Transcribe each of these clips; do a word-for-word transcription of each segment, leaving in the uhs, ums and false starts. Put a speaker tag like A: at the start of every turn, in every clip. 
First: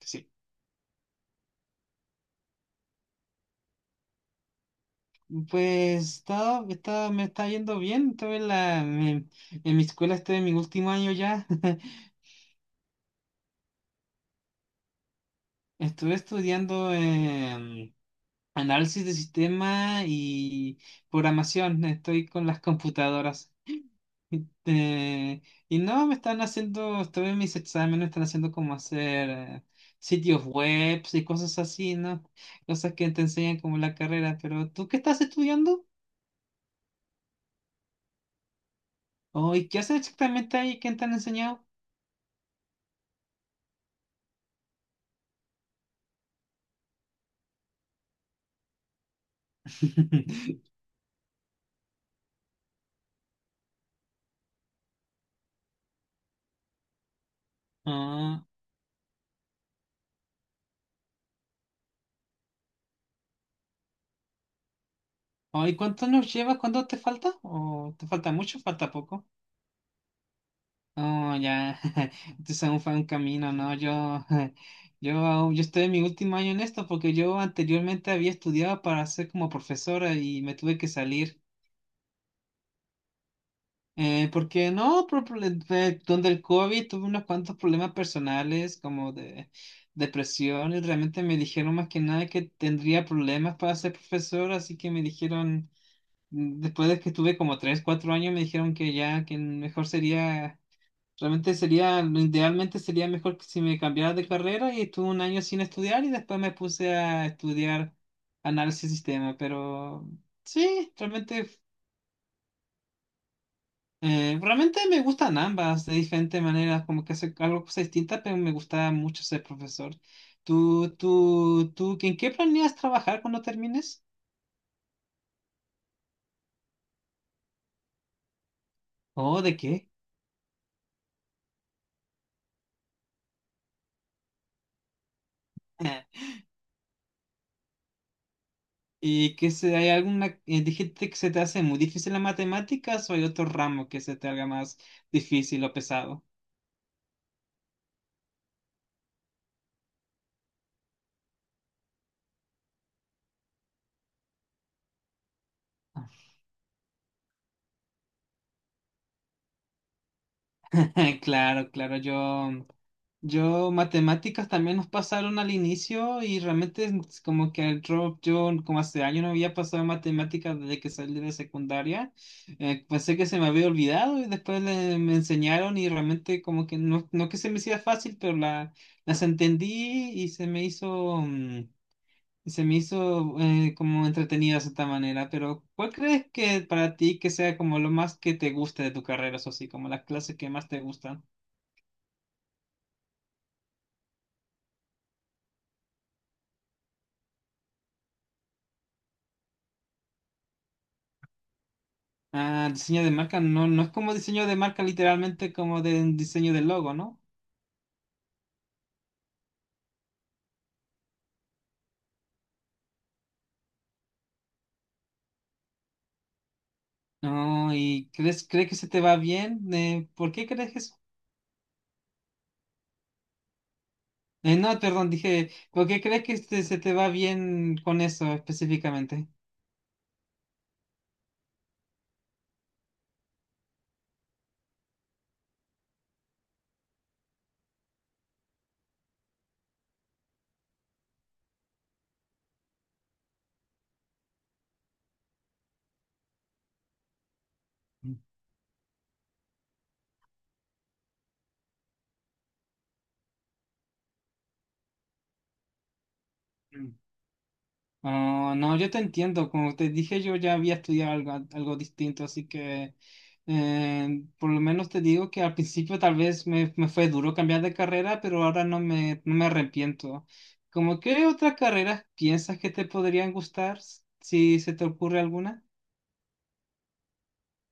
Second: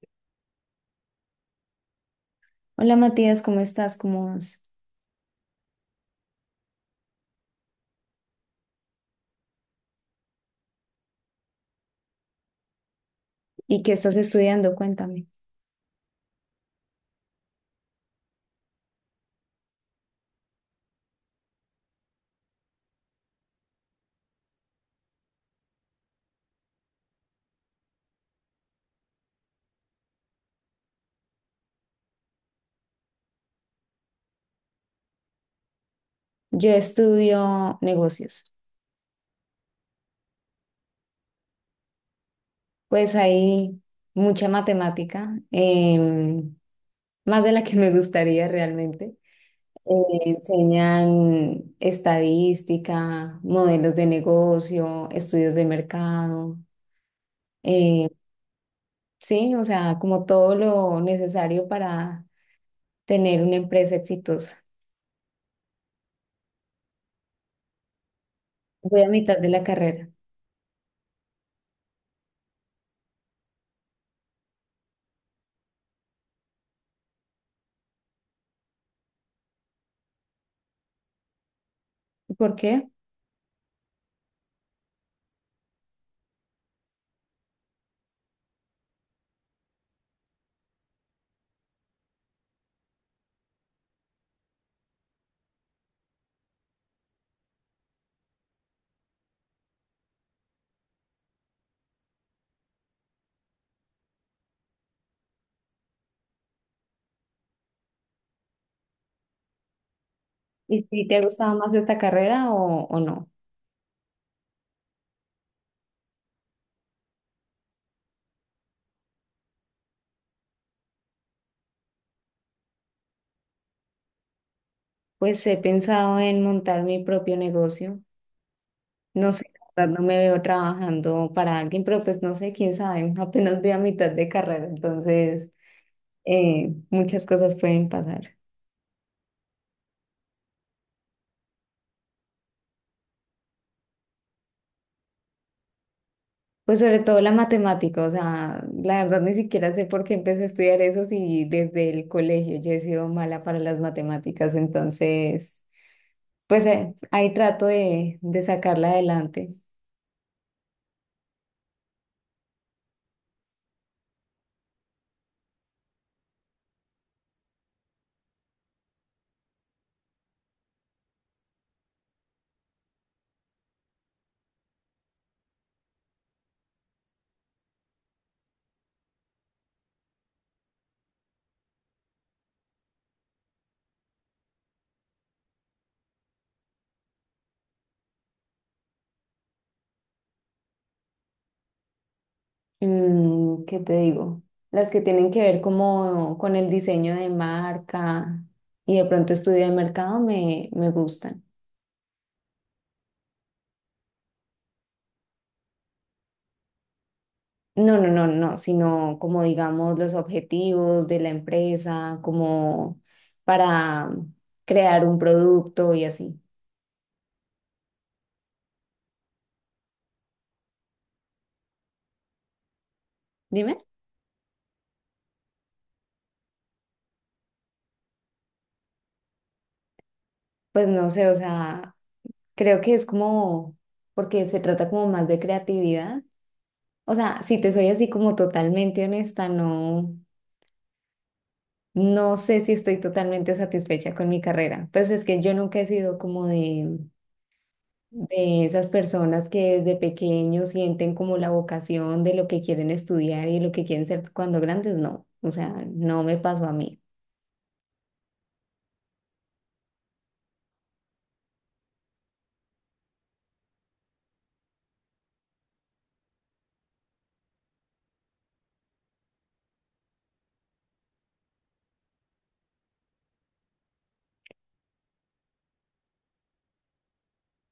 A: Sí.
B: Hola Matías, ¿cómo estás? ¿Cómo vas?
A: Pues todo está- me está yendo bien. Estuve en, la, en, en mi escuela, estoy en mi último año ya.
B: ¿Y qué estás estudiando? Cuéntame.
A: Estuve estudiando em, análisis de sistema y programación. Estoy con las computadoras. Y, eh, y no, me están haciendo, estoy en mis exámenes, me están haciendo como hacer eh, sitios webs y cosas así, ¿no? Cosas que te enseñan como la carrera. Pero ¿tú qué estás estudiando?
B: Yo estudio negocios.
A: Oh, ¿y qué haces exactamente ahí? ¿Qué te han enseñado?
B: Pues hay mucha matemática, em, más de la que me gustaría realmente. Eh, enseñan estadística, modelos de negocio, estudios de mercado. eh,
A: Ah,
B: sí, o sea, como todo lo necesario para tener una empresa exitosa.
A: ay, ¿cuánto nos llevas? ¿Cuánto te falta? ¿O te falta mucho? ¿Falta
B: Voy a
A: poco?
B: mitad de la carrera.
A: Oh, ya. Entonces aún fue un camino, ¿no? Yo, yo, aún- yo estoy en mi último año en esto porque yo anteriormente había estudiado para ser como profesora y me tuve que salir.
B: ¿Por qué?
A: Eh, porque no, por prole- eh, donde el COVID tuve unos cuantos problemas personales como de depresión y realmente me dijeron más que nada que tendría problemas para ser profesora, así que me dijeron. Mm, después de que estuve como tres cuatro años, me dijeron que ya, que mejor sería, realmente sería, idealmente sería mejor que si me cambiara de carrera y estuve un año sin estudiar y después me puse a estudiar análisis de sistema, pero
B: ¿Y
A: sí,
B: si te ha
A: realmente,
B: gustado más esta carrera o, o no?
A: eh, realmente me gustan ambas de diferentes maneras, como que hace algo cosas distintas, pero me gusta mucho ser profesor. ¿Tú, tú, tú, en qué planeas trabajar cuando termines?
B: Pues he pensado en montar mi propio negocio. No
A: ¿O
B: sé,
A: de
B: la
A: qué?
B: verdad, no me veo trabajando para alguien, pero pues no sé, quién sabe, apenas voy a mitad de carrera, entonces eh, muchas cosas pueden pasar.
A: ¿Y que se, hay alguna, eh, dijiste que se te hace muy difícil las matemáticas o hay otro ramo que se te haga más difícil o pesado?
B: Pues sobre todo la matemática, o sea, la verdad ni siquiera sé por qué empecé a estudiar eso si desde el colegio yo he sido mala para las matemáticas, entonces pues eh, ahí trato de, de sacarla adelante.
A: Claro, claro, yo, yo matemáticas también nos pasaron al inicio y realmente es como que el drop, yo como hace años no había pasado matemáticas desde que salí de secundaria, eh, pensé que se me había olvidado y después le- me enseñaron y realmente como que no, no que se me hacía fácil, pero la, las entendí y se me hizo... mm, Se me hizo eh, como entretenido de cierta manera, pero ¿cuál crees que para ti que sea como lo más que te guste de tu carrera, eso sí, como las clases que más te gustan?
B: Mm, ¿qué te digo? Las que tienen que ver como con el diseño de marca y de pronto estudio de mercado me, me gustan.
A: Ah, diseño de marca, no, no es como diseño de marca literalmente como de un diseño del logo, ¿no?
B: No, no, no, no, sino como digamos los objetivos de la empresa, como para crear un producto y así.
A: No, ¿y crees, crees que se te va bien? Eh, ¿por qué crees que eso?
B: Dime,
A: Eh, no, perdón, dije, ¿por qué crees que este- se te va bien con eso específicamente?
B: pues no sé, o sea, creo que es como, porque se trata como más de creatividad. O sea, si te soy así como totalmente honesta, no. No sé si estoy totalmente satisfecha con mi carrera. Pues es que yo nunca he sido como de, de esas personas que desde pequeños sienten como la vocación de lo que quieren estudiar y lo que quieren ser cuando grandes. No, o sea, no me pasó a mí.
A: Ah, no, yo te entiendo, como te dije, yo ya había estudiado algo, algo distinto, así que eh, por lo menos te digo que al principio tal vez me, me fue duro cambiar de carrera, pero ahora no me, no me arrepiento. ¿Cómo qué otras carreras piensas que te podrían gustar, s- si se te ocurre alguna?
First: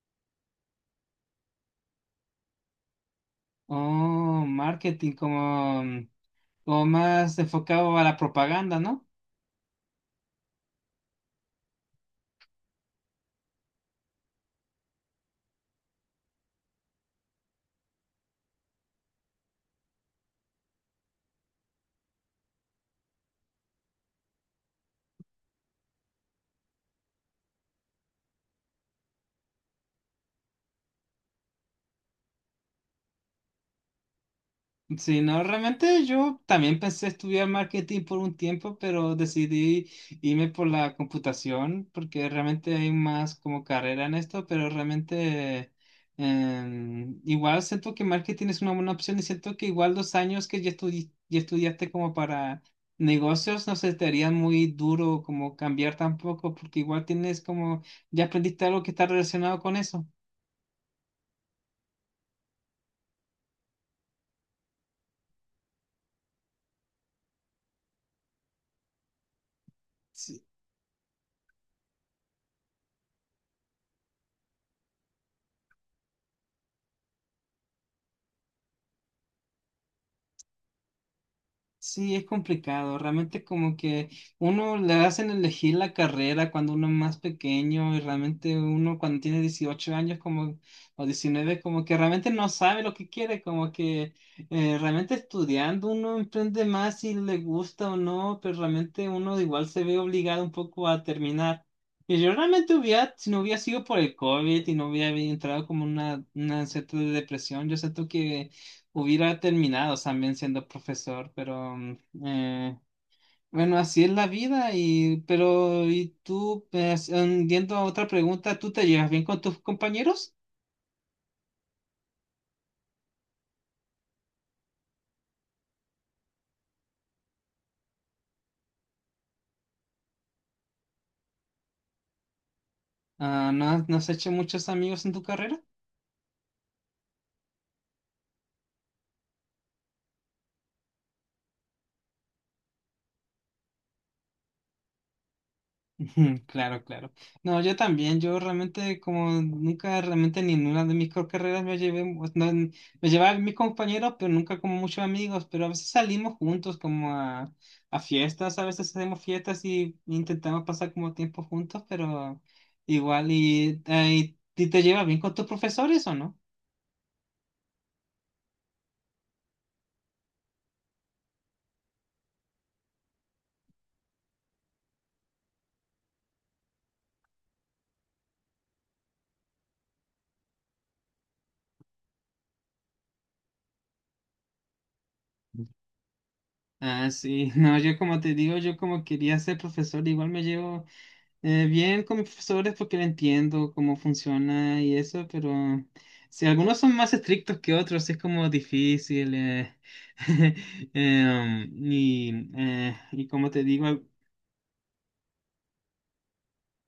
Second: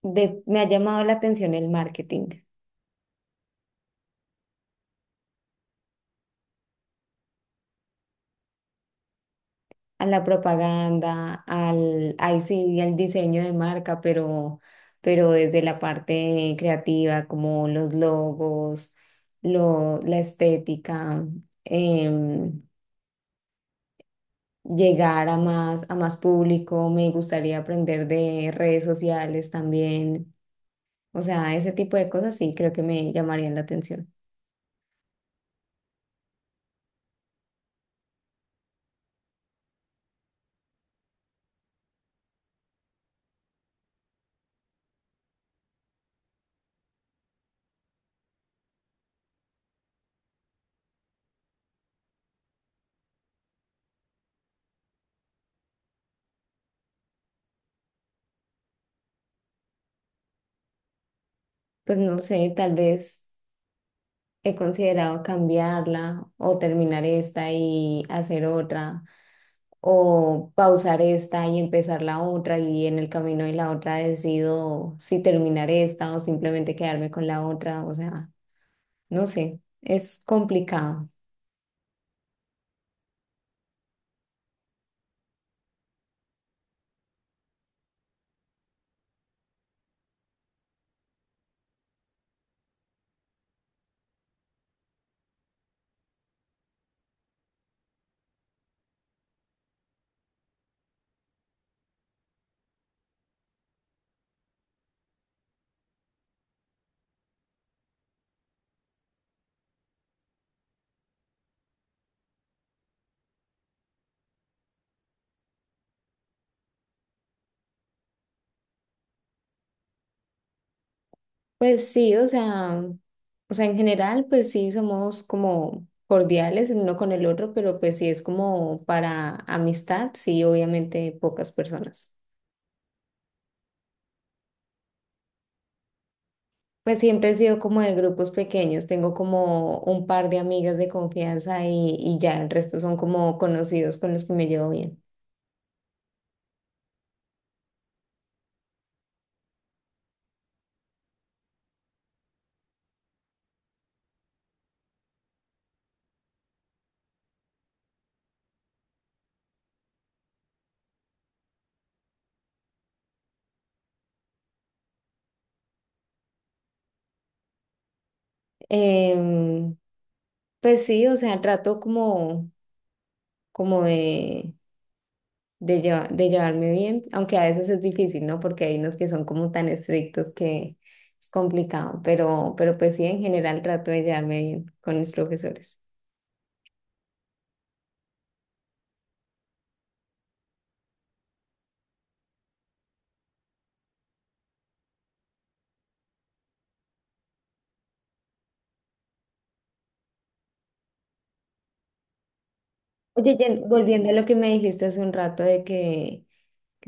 B: De- me ha llamado la atención el marketing,
A: Oh, marketing, como, como más enfocado a la propaganda, ¿no?
B: a la propaganda, al, ahí sí, al diseño de marca, pero, pero desde la parte creativa, como los logos, lo, la estética. em, Llegar a más, a más público, me gustaría aprender de redes sociales también, o sea, ese tipo de cosas sí creo que me llamarían la atención.
A: Sí, no, realmente yo también pensé estudiar marketing por un tiempo, pero decidí irme por la computación porque realmente hay más como carrera en esto, pero realmente em, igual siento que marketing es una buena opción y siento que igual los años que ya, estudi- ya estudiaste como para negocios no se te haría muy duro como cambiar tampoco porque igual tienes como ya aprendiste algo que está relacionado con eso.
B: Pues no sé, tal vez he considerado cambiarla o terminar esta y hacer otra, o pausar esta y empezar la otra y en el camino de la otra decido si terminar esta o simplemente quedarme con la otra, o sea, no sé, es complicado.
A: Sí, es complicado. Realmente como que uno le hacen elegir la carrera cuando uno es más pequeño y realmente uno cuando tiene dieciocho años como o diecinueve como que realmente no sabe lo que quiere, como que eh, realmente estudiando uno emprende más si le gusta o no, pero realmente uno igual se ve obligado un poco a terminar. Y yo realmente hubiera, si no hubiera sido por el COVID y no hubiera entrado como una, una cierta depresión, yo siento que hubiera terminado también siendo profesor, pero mm, eh, bueno, así es la vida. Y pero y tú, pues, mm, yendo a otra pregunta, ¿tú te llevas bien con tus compañeros?
B: Pues sí, o sea, o sea, en general, pues sí somos como cordiales el uno con el otro, pero pues sí es como para amistad, sí, obviamente pocas personas.
A: Ah, ¿no has, no has hecho muchos amigos en tu carrera?
B: Pues siempre he sido como de grupos pequeños, tengo como un par de amigas de confianza y, y ya el resto son como conocidos con los que me llevo bien.
A: Ujú. Claro, claro. No, yo también, yo realmente como nunca realmente ni en una de mis co- carreras me llevé, pues, no, n- me llevaba mis compañeros, pero nunca como muchos amigos, pero a veces salimos juntos como a, a fiestas, a veces hacemos fiestas y intentamos pasar como tiempo juntos, pero igual y, ay, ¿y te llevas bien con tus profesores o no?
B: Em, pues sí, o sea, trato como, como de de, lleva- de llevarme bien, aunque a veces es difícil, ¿no? Porque hay unos que son como tan estrictos que es complicado, pero, pero pues sí, en general trato de llevarme bien con mis profesores.
A: Ah, sí, no, yo como te digo, yo como quería ser profesor, igual me llevo eh, bien con mis profesores porque lo entiendo cómo funciona y eso, pero si algunos son más estrictos que otros, es como difícil. eh, eh, um, y, eh, y
B: Oye,
A: como te
B: Jen,
A: digo, al-
B: volviendo a lo que me dijiste hace un rato de que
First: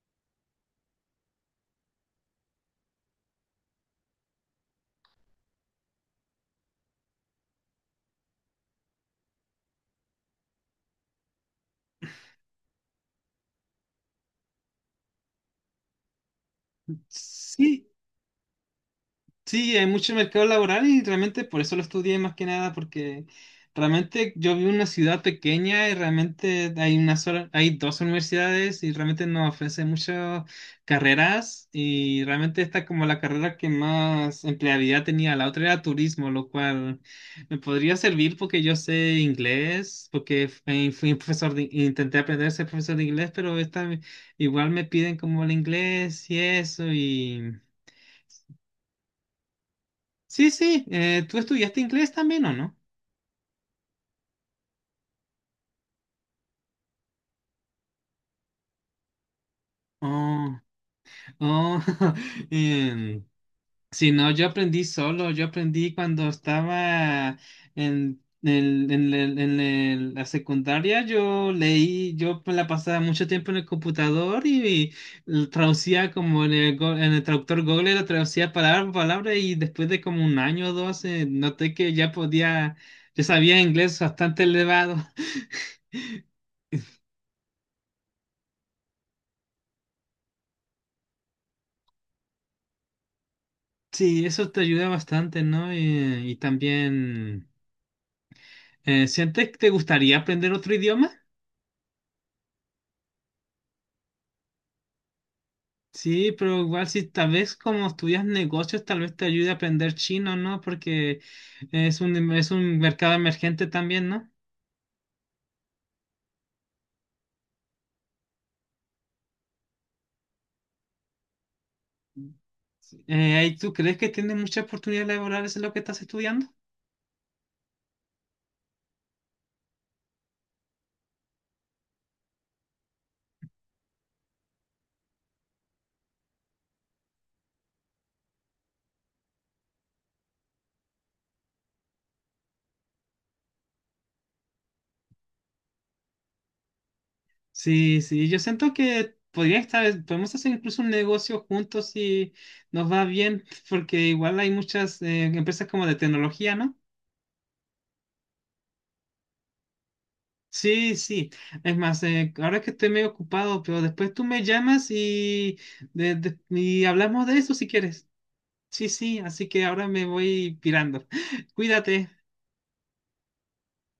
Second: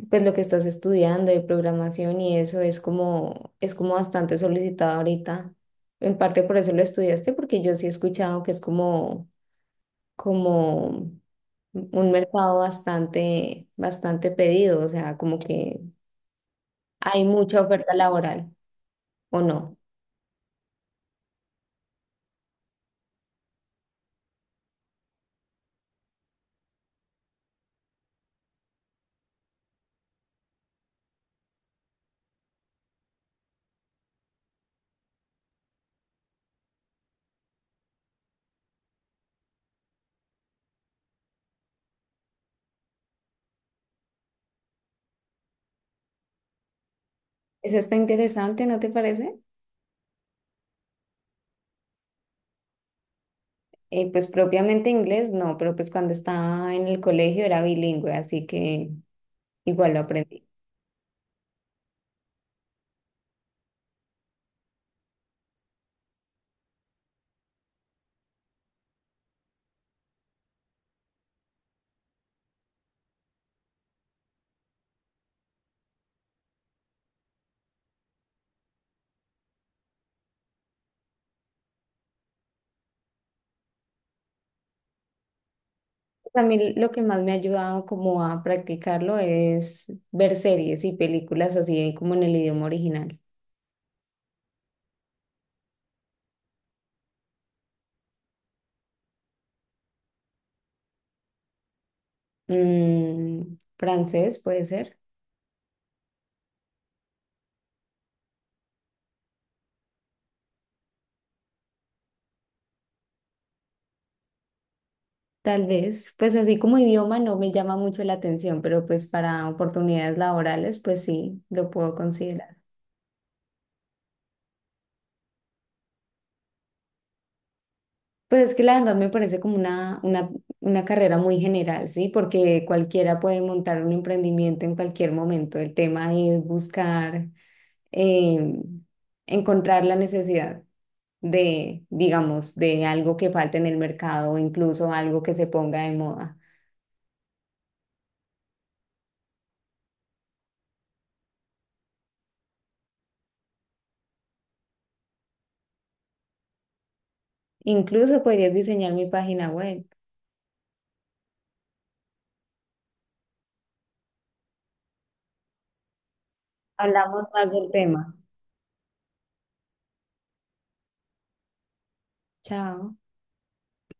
B: pues lo que estás estudiando de programación y eso es como, es como bastante solicitado ahorita. En parte por eso lo estudiaste, porque yo sí he escuchado que es como, como un mercado bastante, bastante pedido, o sea, como que hay mucha
A: sí.
B: oferta laboral, ¿o no?
A: Sí, hay mucho mercado laboral y realmente por eso lo estudié más que nada, porque realmente yo vivo en una ciudad pequeña y realmente hay una sola, hay dos universidades y realmente nos ofrecen muchas carreras y realmente esta como la carrera que más empleabilidad tenía, la otra era turismo, lo cual me podría servir porque yo sé inglés, porque fui fui profesor de- intenté aprender a ser profesor de inglés, pero esta igual me piden como el inglés y eso.
B: Eso está interesante, ¿no te parece?
A: Sí, sí, eh, ¿tú estudiaste inglés también o no?
B: Eh, pues propiamente inglés, no, pero pues cuando estaba en el colegio era bilingüe, así que igual lo aprendí.
A: Oh, oh, em, sí, no, yo aprendí solo, yo aprendí cuando estaba en, el- en el- en el- la secundaria, yo leí, yo me la pasaba mucho tiempo en el computador y, y traducía como en el, go- en el traductor Google, lo traducía palabra por palabra y después de como un año o dos, eh, noté que ya podía, yo sabía inglés bastante elevado.
B: A mí lo que más me ha ayudado como a practicarlo es ver series y películas así como en el idioma original.
A: Sí, eso te ayuda bastante, ¿no? Eh, y también, eh, ¿sientes que te gustaría aprender otro idioma?
B: Mm, francés puede ser,
A: Sí, pero igual si tal vez como estudias negocios, tal vez te ayude a aprender chino, ¿no? Porque es un, em, es un mercado emergente también, ¿no?
B: tal vez. Pues así como idioma no me llama mucho la atención, pero pues para oportunidades laborales, pues sí, lo puedo considerar.
A: Eh, ¿y tú crees que tienes muchas oportunidades laborales en lo que estás estudiando?
B: Pues es que la verdad me parece como una, una, una carrera muy general, ¿sí? Porque cualquiera puede montar un emprendimiento en cualquier momento. El tema es buscar, eh, encontrar la necesidad de, digamos, de algo que falte en el mercado o incluso algo que se ponga de moda.
A: Sí, sí, yo siento que podría estar, podemos hacer incluso un negocio juntos si nos va bien, porque igual hay muchas eh, empresas como de tecnología, ¿no?
B: Incluso podrías diseñar mi página web.
A: Sí, sí. Es más, eh, ahora que estoy medio ocupado, pero después tú me llamas y, de- de- y
B: Hablamos
A: hablamos de
B: más
A: eso si
B: del
A: quieres.
B: tema.
A: Sí, sí, así que ahora me voy pirando. Cuídate.
B: Chao.